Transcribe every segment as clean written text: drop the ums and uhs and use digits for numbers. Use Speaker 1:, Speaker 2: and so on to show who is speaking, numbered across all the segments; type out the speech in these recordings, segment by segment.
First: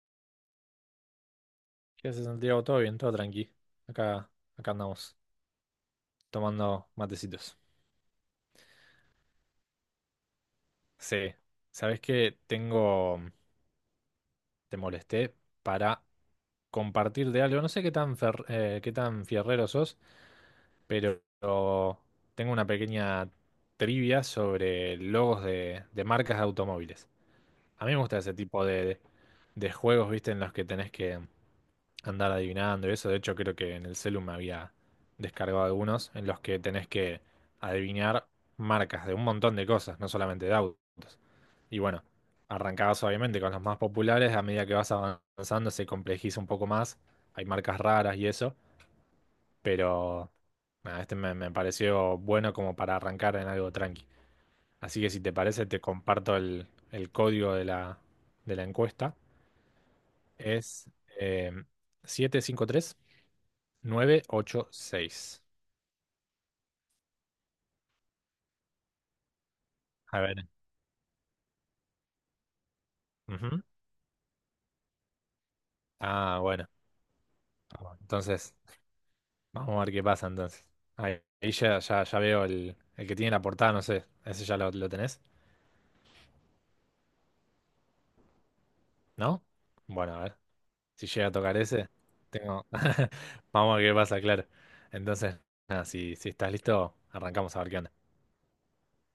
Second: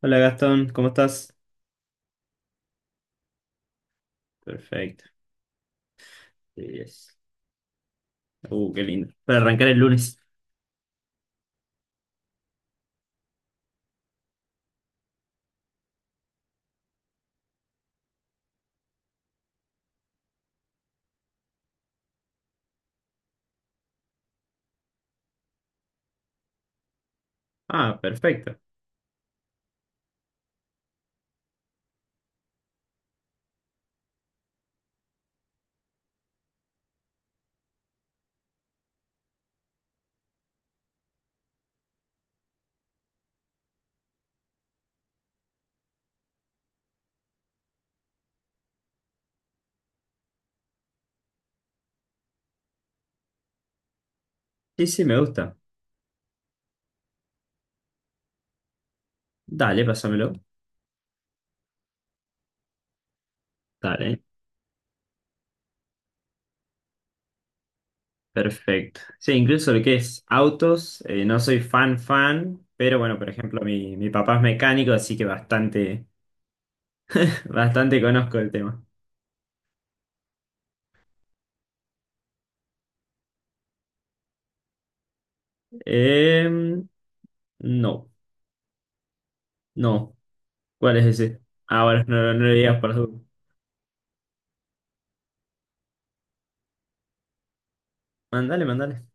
Speaker 1: Hola Gastón, ¿cómo estás?
Speaker 2: ¿Qué haces, Santiago? ¿Todo bien? ¿Todo tranqui? Acá, acá
Speaker 1: Perfecto.
Speaker 2: andamos, tomando
Speaker 1: Yes.
Speaker 2: matecitos.
Speaker 1: Qué lindo. Para arrancar el lunes.
Speaker 2: Sí. ¿Sabés qué? Te molesté para compartir de algo. No sé qué tan fierrero sos, pero tengo una pequeña trivia sobre logos de, marcas de automóviles. A mí
Speaker 1: Ah,
Speaker 2: me gusta ese
Speaker 1: perfecto.
Speaker 2: tipo de juegos, ¿viste? En los que tenés que andar adivinando y eso. De hecho, creo que en el celu me había descargado algunos en los que tenés que adivinar marcas de un montón de cosas, no solamente de autos. Y bueno, arrancabas obviamente con los más populares, a medida que vas avanzando se complejiza un poco más, hay marcas raras y eso, pero nada, este me pareció bueno como para arrancar en algo tranqui.
Speaker 1: Sí,
Speaker 2: Así
Speaker 1: sí,
Speaker 2: que
Speaker 1: me
Speaker 2: si te
Speaker 1: gusta.
Speaker 2: parece, te comparto el, código de la encuesta.
Speaker 1: Dale, pásamelo.
Speaker 2: Es eh, siete cinco tres
Speaker 1: Dale,
Speaker 2: nueve ocho seis
Speaker 1: perfecto. Sí, incluso lo que
Speaker 2: A
Speaker 1: es
Speaker 2: ver.
Speaker 1: autos, no soy fan fan, pero bueno, por ejemplo,
Speaker 2: Ujú.
Speaker 1: mi papá es mecánico, así que bastante,
Speaker 2: Ah, bueno.
Speaker 1: bastante conozco el
Speaker 2: Entonces,
Speaker 1: tema.
Speaker 2: vamos a ver qué pasa entonces. Ahí ya veo el que tiene la portada, no sé. ¿Ese ya lo tenés?
Speaker 1: Em, no,
Speaker 2: ¿No? Bueno,
Speaker 1: no.
Speaker 2: a ver.
Speaker 1: ¿Cuál es
Speaker 2: Si llega a
Speaker 1: ese?
Speaker 2: tocar
Speaker 1: Ah,
Speaker 2: ese,
Speaker 1: bueno, no, no lo
Speaker 2: tengo.
Speaker 1: digas por su.
Speaker 2: Vamos a ver qué pasa, claro. Entonces, nada, si estás listo, arrancamos a ver qué onda.
Speaker 1: Mandale, mandale.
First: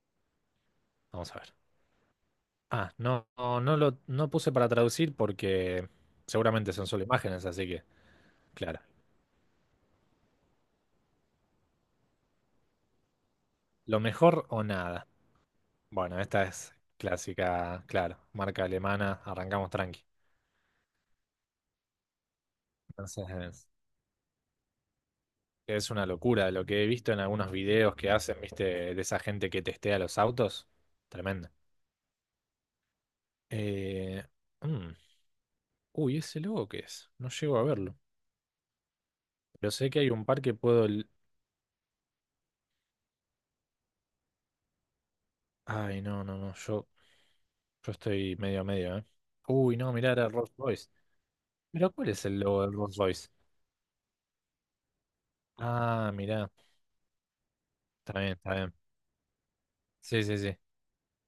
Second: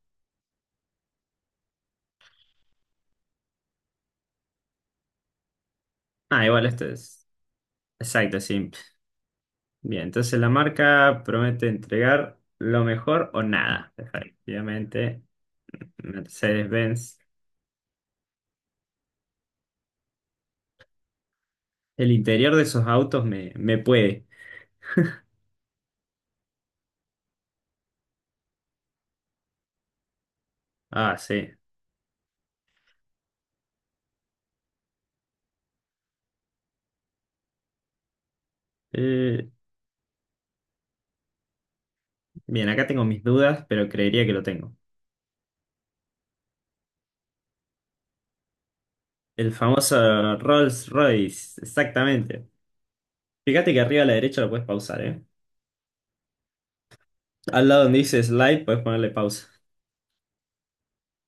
Speaker 2: Vamos a ver. Ah, no, no, no lo no puse para traducir porque
Speaker 1: Ah, igual
Speaker 2: seguramente son
Speaker 1: este
Speaker 2: solo
Speaker 1: es.
Speaker 2: imágenes, así que,
Speaker 1: Exacto, sí.
Speaker 2: claro.
Speaker 1: Bien, entonces la marca promete entregar lo mejor o nada.
Speaker 2: Lo mejor o nada.
Speaker 1: Efectivamente,
Speaker 2: Bueno, esta es
Speaker 1: Mercedes-Benz.
Speaker 2: clásica, claro, marca alemana, arrancamos tranqui.
Speaker 1: El interior de esos autos me,
Speaker 2: Entonces,
Speaker 1: me puede.
Speaker 2: es una locura lo que he visto en algunos videos que hacen, viste, de esa gente que testea los autos.
Speaker 1: Ah,
Speaker 2: Tremendo.
Speaker 1: sí.
Speaker 2: Eh, mm, Uy, ¿ese logo qué es? No llego a verlo.
Speaker 1: Eh,
Speaker 2: Pero sé que hay un par que puedo.
Speaker 1: Bien, acá tengo mis dudas, pero creería que lo tengo.
Speaker 2: Ay, no, no, no, yo, estoy medio a medio, ¿eh?
Speaker 1: El
Speaker 2: Uy, no,
Speaker 1: famoso
Speaker 2: mirá, era Rolls Royce.
Speaker 1: Rolls-Royce,
Speaker 2: ¿Pero cuál es el
Speaker 1: exactamente.
Speaker 2: logo del Rolls Royce?
Speaker 1: Fíjate que arriba a la derecha lo puedes pausar, ¿eh?
Speaker 2: Ah, mirá,
Speaker 1: Al lado donde
Speaker 2: está
Speaker 1: dice
Speaker 2: bien, está
Speaker 1: slide,
Speaker 2: bien.
Speaker 1: puedes ponerle pausa.
Speaker 2: Sí, sí, sí.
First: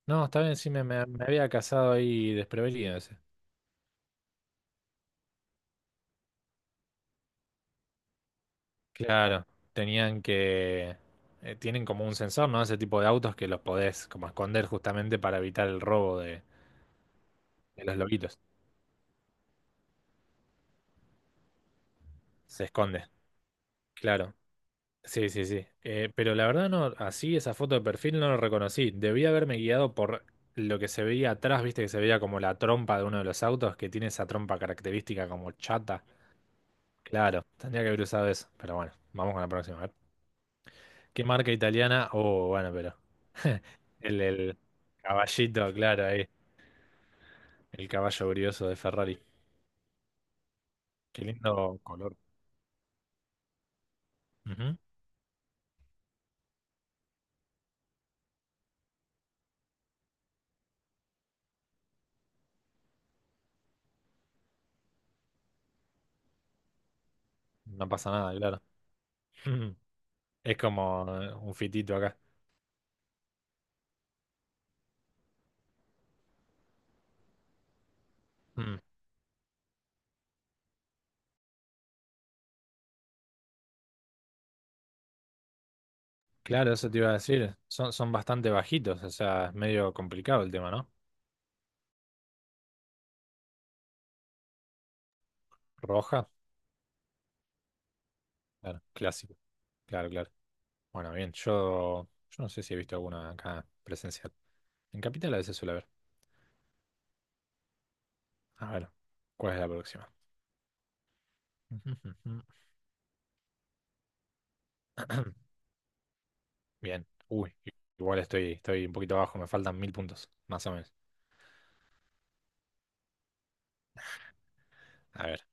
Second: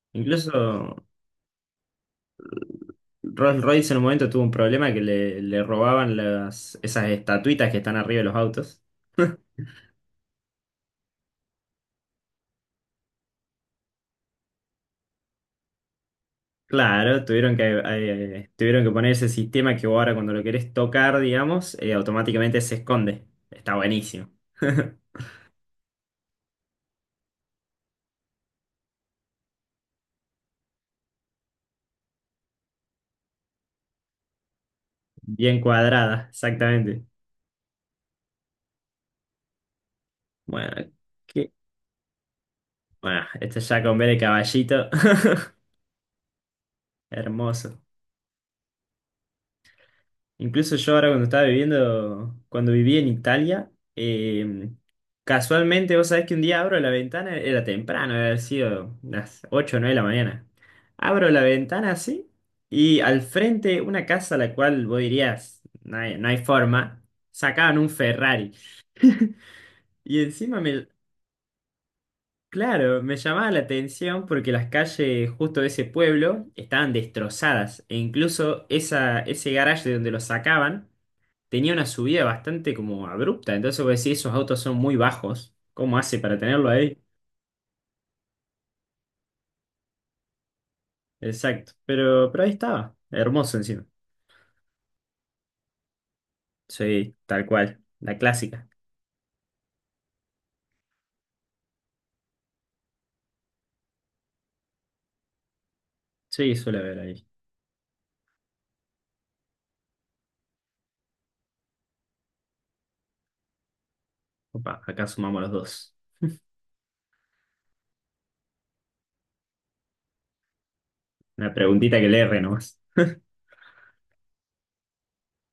Speaker 2: No, está
Speaker 1: Incluso
Speaker 2: bien, sí, me había casado ahí desprevenido ese.
Speaker 1: Rolls-Royce en un momento tuvo un problema que le robaban las, esas estatuitas que están arriba de los autos.
Speaker 2: Claro, tenían que... tienen como un sensor, ¿no? Ese tipo de autos que los podés como esconder justamente para evitar el robo de,
Speaker 1: Claro, tuvieron que,
Speaker 2: de los lobitos.
Speaker 1: eh, tuvieron que poner ese sistema que vos ahora cuando lo querés tocar, digamos, automáticamente
Speaker 2: Se
Speaker 1: se
Speaker 2: esconde,
Speaker 1: esconde. Está buenísimo.
Speaker 2: claro. Sí, sí, sí. Pero la verdad no, así esa foto de perfil no lo reconocí. Debí haberme guiado por lo que se veía atrás, viste que se veía como la trompa de uno de los autos, que tiene esa trompa característica como
Speaker 1: Bien
Speaker 2: chata.
Speaker 1: cuadrada, exactamente.
Speaker 2: Claro, tendría que haber usado eso. Pero bueno, vamos con la próxima. A ver.
Speaker 1: Bueno,
Speaker 2: ¿Qué
Speaker 1: ¿qué?
Speaker 2: marca italiana? Oh, bueno, pero...
Speaker 1: Bueno, este ya con B de
Speaker 2: El
Speaker 1: caballito.
Speaker 2: caballito, claro, ahí.
Speaker 1: Hermoso.
Speaker 2: El caballo brioso de Ferrari.
Speaker 1: Incluso yo ahora
Speaker 2: Qué
Speaker 1: cuando estaba
Speaker 2: lindo color.
Speaker 1: viviendo, cuando viví en Italia,
Speaker 2: Ujú.
Speaker 1: casualmente vos sabés que un día abro la ventana, era temprano, debe haber sido las 8 o 9 de la mañana. Abro la ventana así y al frente una casa a la cual vos dirías, no hay forma, sacaban
Speaker 2: No
Speaker 1: un
Speaker 2: pasa nada,
Speaker 1: Ferrari.
Speaker 2: claro.
Speaker 1: Y
Speaker 2: Es
Speaker 1: encima me,
Speaker 2: como un fitito acá.
Speaker 1: claro, me llamaba la atención porque las calles justo de ese pueblo estaban destrozadas e incluso
Speaker 2: Mm.
Speaker 1: ese garaje de donde lo sacaban tenía una subida bastante como abrupta. Entonces vos decís, esos autos son muy bajos. ¿Cómo hace para tenerlo
Speaker 2: Claro, eso
Speaker 1: ahí?
Speaker 2: te iba a decir. Son bastante bajitos, o sea, es medio complicado el tema, ¿no?
Speaker 1: Exacto. Pero ahí estaba. Hermoso encima.
Speaker 2: Roja,
Speaker 1: Sí, tal cual. La clásica.
Speaker 2: claro, clásico. Claro, claro. Bueno, bien, yo, no sé si he visto alguna acá presencial. En Capital a veces suele haber.
Speaker 1: Sí, suele haber ahí.
Speaker 2: A ver, ¿cuál es la próxima?
Speaker 1: Opa, acá sumamos los dos.
Speaker 2: Bien. Uy, igual estoy un poquito abajo, me faltan 1.000 puntos, más o menos.
Speaker 1: Una preguntita que le erre nomás.
Speaker 2: A ver.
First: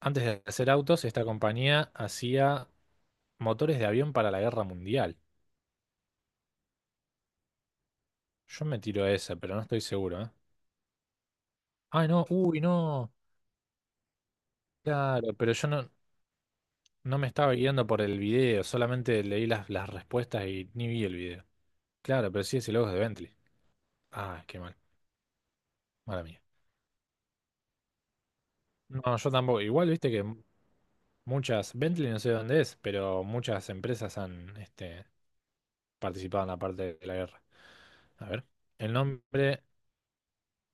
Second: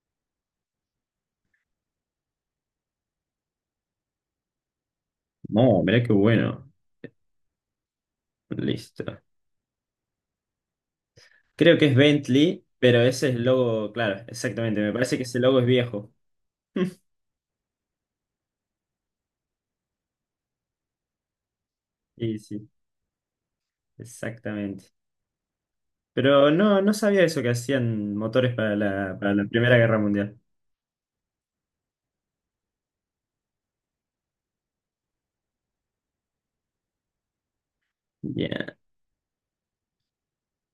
Speaker 2: Antes de hacer autos, esta compañía hacía motores de avión para la guerra mundial.
Speaker 1: No, mirá qué bueno.
Speaker 2: Yo me tiro
Speaker 1: Listo.
Speaker 2: esa, pero no estoy seguro, ¿eh?
Speaker 1: Creo que es
Speaker 2: Ay, no, uy,
Speaker 1: Bentley, pero
Speaker 2: no.
Speaker 1: ese es el logo, claro, exactamente. Me parece que
Speaker 2: Claro,
Speaker 1: ese
Speaker 2: pero
Speaker 1: logo es
Speaker 2: yo no,
Speaker 1: viejo.
Speaker 2: no me estaba guiando por el video, solamente leí las respuestas y ni vi el video. Claro,
Speaker 1: Sí,
Speaker 2: pero sí
Speaker 1: sí,
Speaker 2: ese logo es de Bentley. Ah, qué mal,
Speaker 1: exactamente.
Speaker 2: mala mía.
Speaker 1: Pero no, no sabía eso que hacían motores para
Speaker 2: No,
Speaker 1: la,
Speaker 2: yo
Speaker 1: para la
Speaker 2: tampoco.
Speaker 1: Primera
Speaker 2: Igual
Speaker 1: Guerra
Speaker 2: viste que m-
Speaker 1: Mundial.
Speaker 2: muchas, Bentley no sé dónde es, pero muchas empresas han participado en la parte de la guerra. A ver,
Speaker 1: Bien.
Speaker 2: el nombre,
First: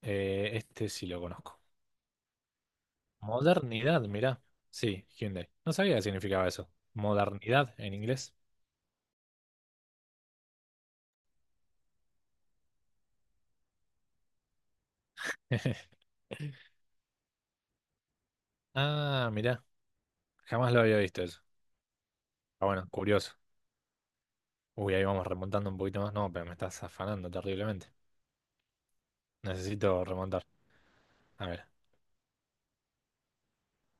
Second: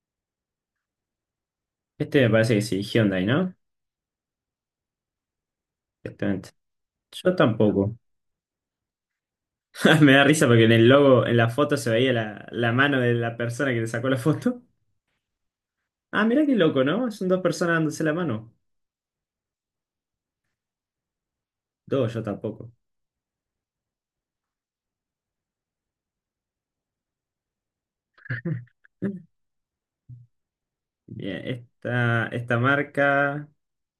Speaker 2: este sí lo conozco.
Speaker 1: Este me parece que sí, Hyundai, ¿no?
Speaker 2: Modernidad, mirá. Sí, Hyundai. No sabía qué significaba
Speaker 1: Exactamente.
Speaker 2: eso.
Speaker 1: Yo
Speaker 2: Modernidad en
Speaker 1: tampoco.
Speaker 2: inglés.
Speaker 1: Me da risa porque en el logo, en la foto se veía la mano de la persona que le sacó la foto. Ah, mirá qué loco, ¿no? Son dos personas dándose la mano.
Speaker 2: Ah, mirá. Jamás lo había visto eso.
Speaker 1: Dos, yo
Speaker 2: Ah,
Speaker 1: tampoco.
Speaker 2: bueno, curioso. Uy, ahí vamos remontando un poquito más. No, pero me estás afanando terriblemente. Necesito remontar.
Speaker 1: Bien,
Speaker 2: A ver.
Speaker 1: esta marca,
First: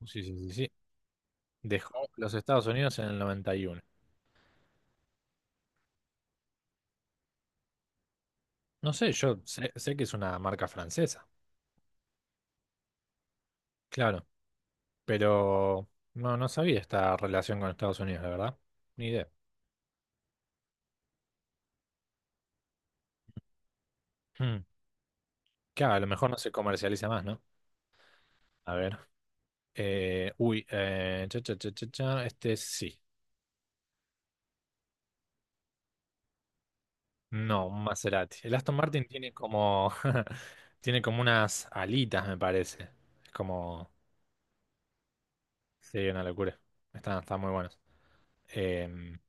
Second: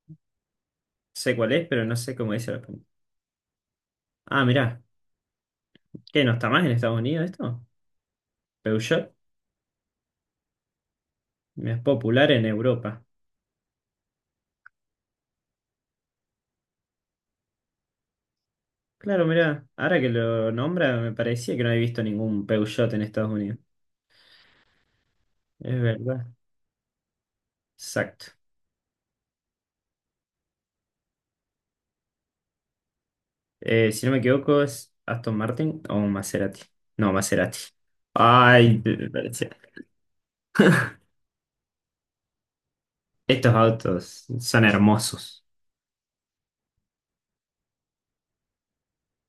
Speaker 2: Sí, sí, sí, sí.
Speaker 1: sé cuál es, pero no
Speaker 2: Dejó
Speaker 1: sé cómo
Speaker 2: los
Speaker 1: dice la
Speaker 2: Estados
Speaker 1: punta.
Speaker 2: Unidos en el 91.
Speaker 1: Ah, mirá, ¿qué no está más en Estados Unidos esto?
Speaker 2: No
Speaker 1: Peugeot
Speaker 2: sé, yo sé, que es una marca francesa.
Speaker 1: es popular en Europa.
Speaker 2: Claro. Pero no sabía esta relación con Estados Unidos, la verdad. Ni
Speaker 1: Claro,
Speaker 2: idea.
Speaker 1: mirá, ahora que lo nombra, me parecía que no había visto ningún Peugeot en Estados Unidos.
Speaker 2: Hmm.
Speaker 1: Es
Speaker 2: Claro, a lo
Speaker 1: verdad.
Speaker 2: mejor no se comercializa más, ¿no?
Speaker 1: Exacto.
Speaker 2: A ver. Uy, cha, cha, cha, cha, cha, este sí.
Speaker 1: Si no me equivoco, ¿es Aston Martin o un Maserati? No, Maserati.
Speaker 2: No, un Maserati. El Aston
Speaker 1: Ay,
Speaker 2: Martin tiene como, tiene como unas alitas, me parece. Es
Speaker 1: estos
Speaker 2: como,
Speaker 1: autos son hermosos.
Speaker 2: sí, una locura. Están muy buenos. Em,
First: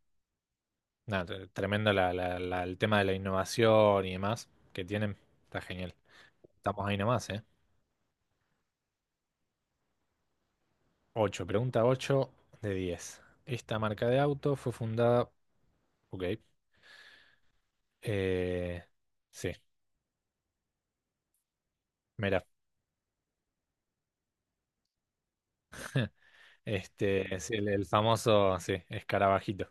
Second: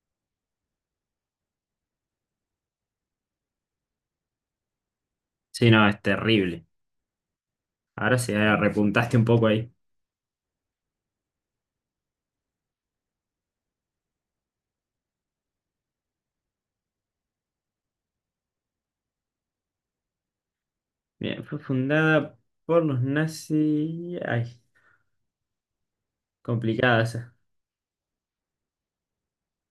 Speaker 2: nada, tremendo el tema de la innovación y demás que tienen. Está
Speaker 1: Sí, no,
Speaker 2: genial.
Speaker 1: es terrible.
Speaker 2: Estamos ahí nomás, ¿eh?
Speaker 1: Ahora sí, ahora repuntaste un poco ahí.
Speaker 2: 8, pregunta 8 de 10. Esta marca de auto fue fundada, ok, eh, sí.
Speaker 1: Bien, fue fundada
Speaker 2: Mira.
Speaker 1: por los nazis. Ay, complicada esa.
Speaker 2: Es el famoso, sí, escarabajito.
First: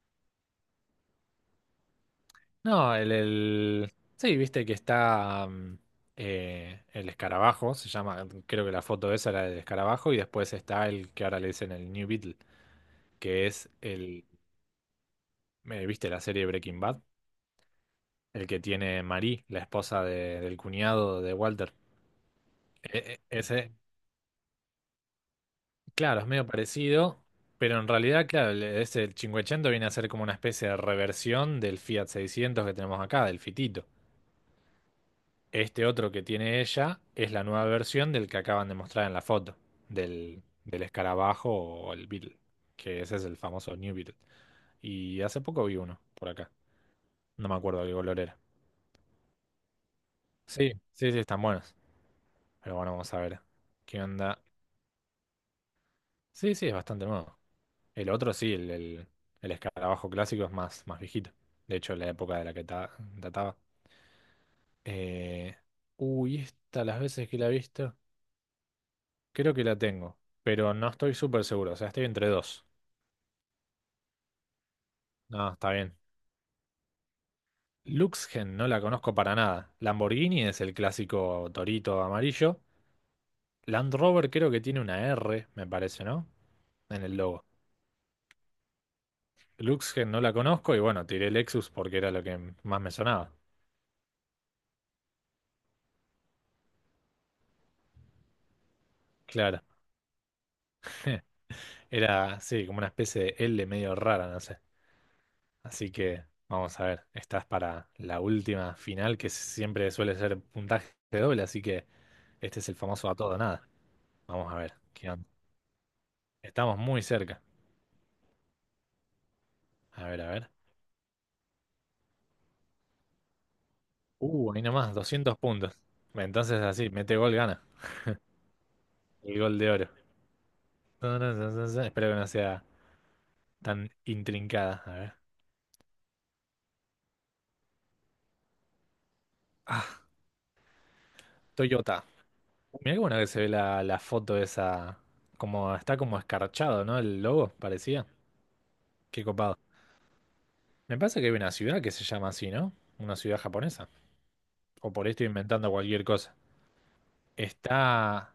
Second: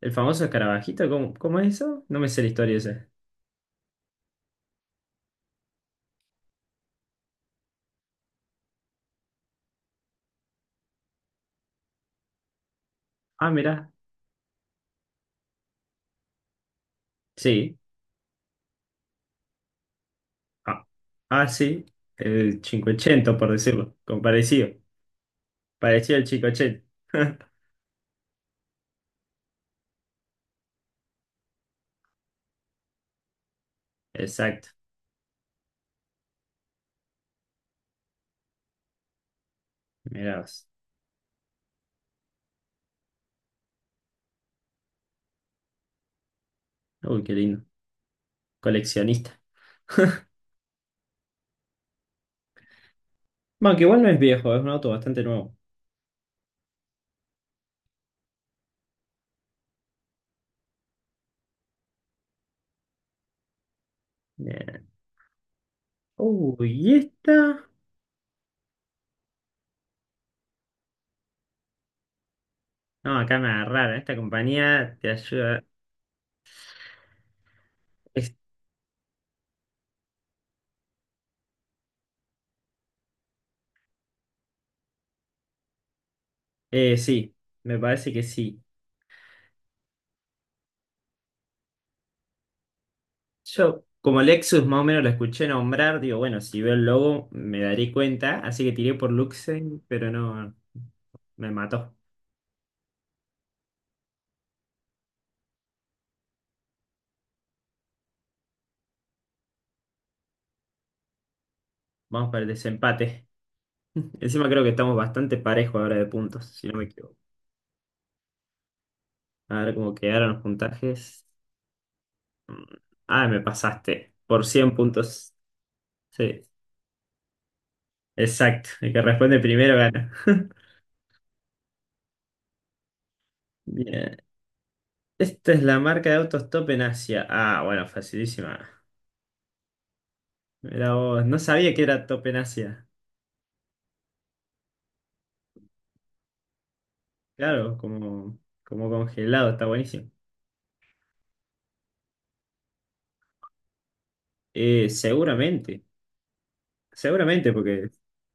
Speaker 1: El famoso escarabajito, ¿cómo es eso? No me sé la historia
Speaker 2: No,
Speaker 1: esa.
Speaker 2: Sí, viste que está el escarabajo, se llama, creo que la foto esa era del escarabajo, y después está el que ahora le dicen el New Beetle, que
Speaker 1: Ah,
Speaker 2: es
Speaker 1: mirá.
Speaker 2: viste la serie Breaking Bad,
Speaker 1: Sí.
Speaker 2: el que tiene Marie, la esposa del
Speaker 1: Ah,
Speaker 2: cuñado de
Speaker 1: ah,
Speaker 2: Walter.
Speaker 1: sí. El
Speaker 2: E- e-
Speaker 1: 580, por
Speaker 2: ese,
Speaker 1: decirlo. Con parecido. Parecido
Speaker 2: claro,
Speaker 1: al
Speaker 2: es medio
Speaker 1: 580.
Speaker 2: parecido, pero en realidad, claro, ese el 580 viene a ser como una especie de reversión del Fiat 600 que tenemos acá, del Fitito.
Speaker 1: Exacto.
Speaker 2: Este otro que tiene ella es la nueva versión del que acaban de mostrar en la foto,
Speaker 1: Mirá
Speaker 2: del,
Speaker 1: vos.
Speaker 2: del escarabajo o el Beetle, que ese es el famoso New Beetle. Y hace poco vi uno por acá,
Speaker 1: Uy, qué
Speaker 2: no me
Speaker 1: lindo.
Speaker 2: acuerdo qué color era.
Speaker 1: Coleccionista.
Speaker 2: Sí, sí, sí, están buenos. Pero bueno, vamos a ver
Speaker 1: Bueno, que igual
Speaker 2: qué
Speaker 1: no es
Speaker 2: onda.
Speaker 1: viejo, es un auto bastante nuevo.
Speaker 2: Sí, sí, es bastante nuevo. El otro sí, el escarabajo clásico es más viejito. De hecho, la época de la que databa.
Speaker 1: Eh,
Speaker 2: Eh, uy,
Speaker 1: Uy,
Speaker 2: esta,
Speaker 1: ¿y
Speaker 2: las veces que la he
Speaker 1: esta?
Speaker 2: visto, creo que la tengo, pero no estoy súper seguro, o sea, estoy entre dos.
Speaker 1: No, acá me agarraron. Esta compañía te
Speaker 2: No,
Speaker 1: ayuda.
Speaker 2: está bien.
Speaker 1: Es-
Speaker 2: Luxgen no la conozco para nada. Lamborghini es el clásico torito amarillo. Land Rover creo que tiene una R, me parece, ¿no? En el
Speaker 1: sí,
Speaker 2: logo.
Speaker 1: me parece que sí.
Speaker 2: Luxgen no la conozco y bueno, tiré Lexus porque era lo que más me sonaba.
Speaker 1: Yo, como Lexus más o menos lo escuché nombrar, digo, bueno, si veo el logo me daré cuenta. Así que tiré por
Speaker 2: Claro.
Speaker 1: Luxen, pero no, me mató.
Speaker 2: Era, sí, como una especie de L medio rara, no sé. Así que vamos a ver. Estás para la última final que siempre suele ser puntaje doble, así que
Speaker 1: Vamos para el
Speaker 2: este es el famoso a
Speaker 1: desempate.
Speaker 2: todo o nada.
Speaker 1: Encima
Speaker 2: Vamos a
Speaker 1: creo que
Speaker 2: ver.
Speaker 1: estamos
Speaker 2: ¿Qué onda?
Speaker 1: bastante parejos ahora de puntos, si no
Speaker 2: Estamos
Speaker 1: me
Speaker 2: muy
Speaker 1: equivoco.
Speaker 2: cerca.
Speaker 1: A ver cómo
Speaker 2: A ver, a
Speaker 1: quedaron los
Speaker 2: ver.
Speaker 1: puntajes. Mm, Ah, me pasaste por
Speaker 2: Ahí
Speaker 1: 100
Speaker 2: nomás,
Speaker 1: puntos.
Speaker 2: 200 puntos.
Speaker 1: Sí,
Speaker 2: Entonces así, mete gol, gana.
Speaker 1: exacto. El que
Speaker 2: El
Speaker 1: responde
Speaker 2: gol de
Speaker 1: primero
Speaker 2: oro.
Speaker 1: gana.
Speaker 2: Ta, ta, ta, ta, ta. Espero que no sea tan
Speaker 1: Bien.
Speaker 2: intrincada. A ver.
Speaker 1: Esta es la marca de autos Top en Asia. Ah, bueno, facilísima.
Speaker 2: Ah,
Speaker 1: Mirá vos. No sabía que
Speaker 2: Toyota.
Speaker 1: era Top en Asia.
Speaker 2: Mirá qué bueno que se ve la, foto esa. Como está como escarchado, ¿no? El logo,
Speaker 1: Claro,
Speaker 2: parecía.
Speaker 1: como
Speaker 2: Qué
Speaker 1: congelado,
Speaker 2: copado.
Speaker 1: está buenísimo.
Speaker 2: Me parece que hay una ciudad que se llama así, ¿no? Una ciudad japonesa. O por ahí estoy inventando
Speaker 1: Seguramente.
Speaker 2: cualquier cosa.
Speaker 1: Seguramente, porque.
Speaker 2: Está.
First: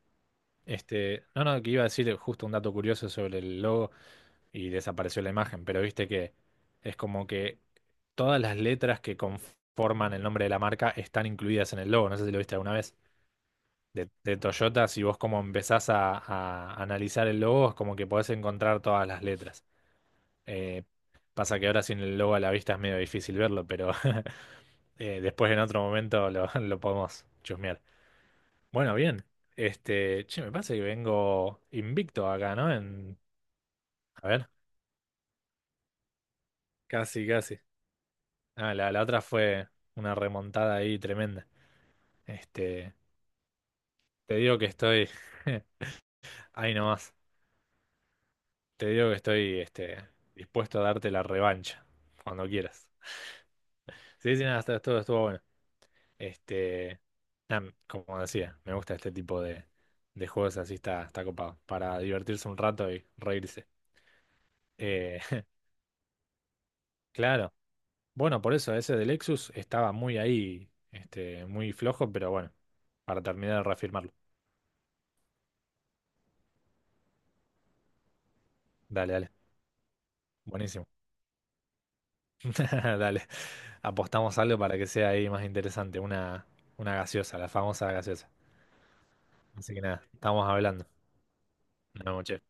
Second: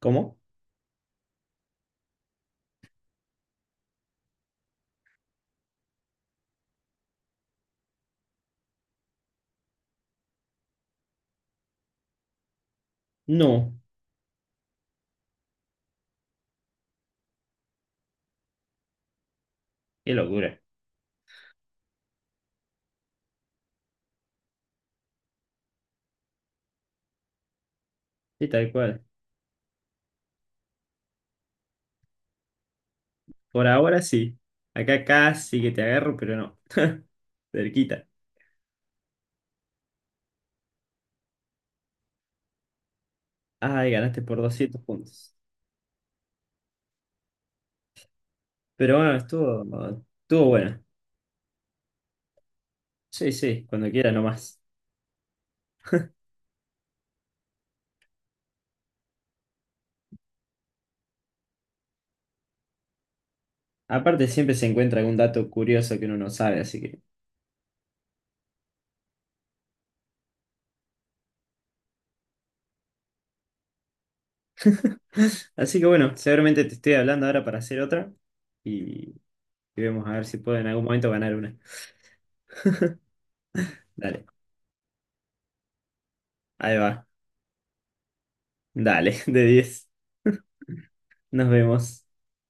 Speaker 1: ¿Cómo?
Speaker 2: No, no, que iba a decir justo un dato curioso sobre el logo. Y desapareció la imagen, pero viste que es como que todas las letras que conforman el nombre de la marca están incluidas en el logo, no sé si lo viste alguna vez.
Speaker 1: No.
Speaker 2: De Toyota, si vos como empezás a analizar el logo, es como que podés encontrar todas las letras.
Speaker 1: Qué locura.
Speaker 2: Eh, pasa que ahora sin el logo a la vista es medio difícil verlo, pero después en otro momento lo, lo podemos chusmear.
Speaker 1: Sí, tal
Speaker 2: Bueno,
Speaker 1: cual.
Speaker 2: bien. Che, me pasa que vengo invicto acá, ¿no? En,
Speaker 1: Por ahora
Speaker 2: a
Speaker 1: sí.
Speaker 2: ver,
Speaker 1: Acá casi que te agarro, pero no.
Speaker 2: casi, casi.
Speaker 1: Cerquita.
Speaker 2: Ah, la otra fue una remontada ahí tremenda. Este,
Speaker 1: Ay, ganaste
Speaker 2: te
Speaker 1: por
Speaker 2: digo que
Speaker 1: 200
Speaker 2: estoy
Speaker 1: puntos.
Speaker 2: ahí nomás. Te
Speaker 1: Pero
Speaker 2: digo
Speaker 1: bueno,
Speaker 2: que estoy
Speaker 1: estuvo, estuvo
Speaker 2: dispuesto
Speaker 1: bueno.
Speaker 2: a darte la revancha cuando quieras.
Speaker 1: Sí, sí, cuando quieras
Speaker 2: Sí, sí, nada,
Speaker 1: nomás.
Speaker 2: esto estuvo bueno. Este, nada, como decía, me gusta este tipo de, juegos así está copado. Para divertirse un rato y reírse.
Speaker 1: Aparte, siempre se encuentra algún
Speaker 2: Eh,
Speaker 1: dato curioso que uno no sabe, así que.
Speaker 2: claro. Bueno, por eso ese de Lexus estaba muy ahí, muy flojo, pero bueno, para terminar de reafirmarlo.
Speaker 1: Así que bueno, seguramente te estoy hablando ahora para hacer otra y,
Speaker 2: Dale, dale.
Speaker 1: y vemos a ver si puedo en algún
Speaker 2: Buenísimo.
Speaker 1: momento ganar una.
Speaker 2: Dale,
Speaker 1: Dale,
Speaker 2: apostamos algo para que sea ahí más interesante, una,
Speaker 1: ahí
Speaker 2: una
Speaker 1: va.
Speaker 2: gaseosa, la famosa gaseosa.
Speaker 1: Dale, de
Speaker 2: Así que
Speaker 1: 10.
Speaker 2: nada, estamos hablando.
Speaker 1: Nos vemos.
Speaker 2: Una noche.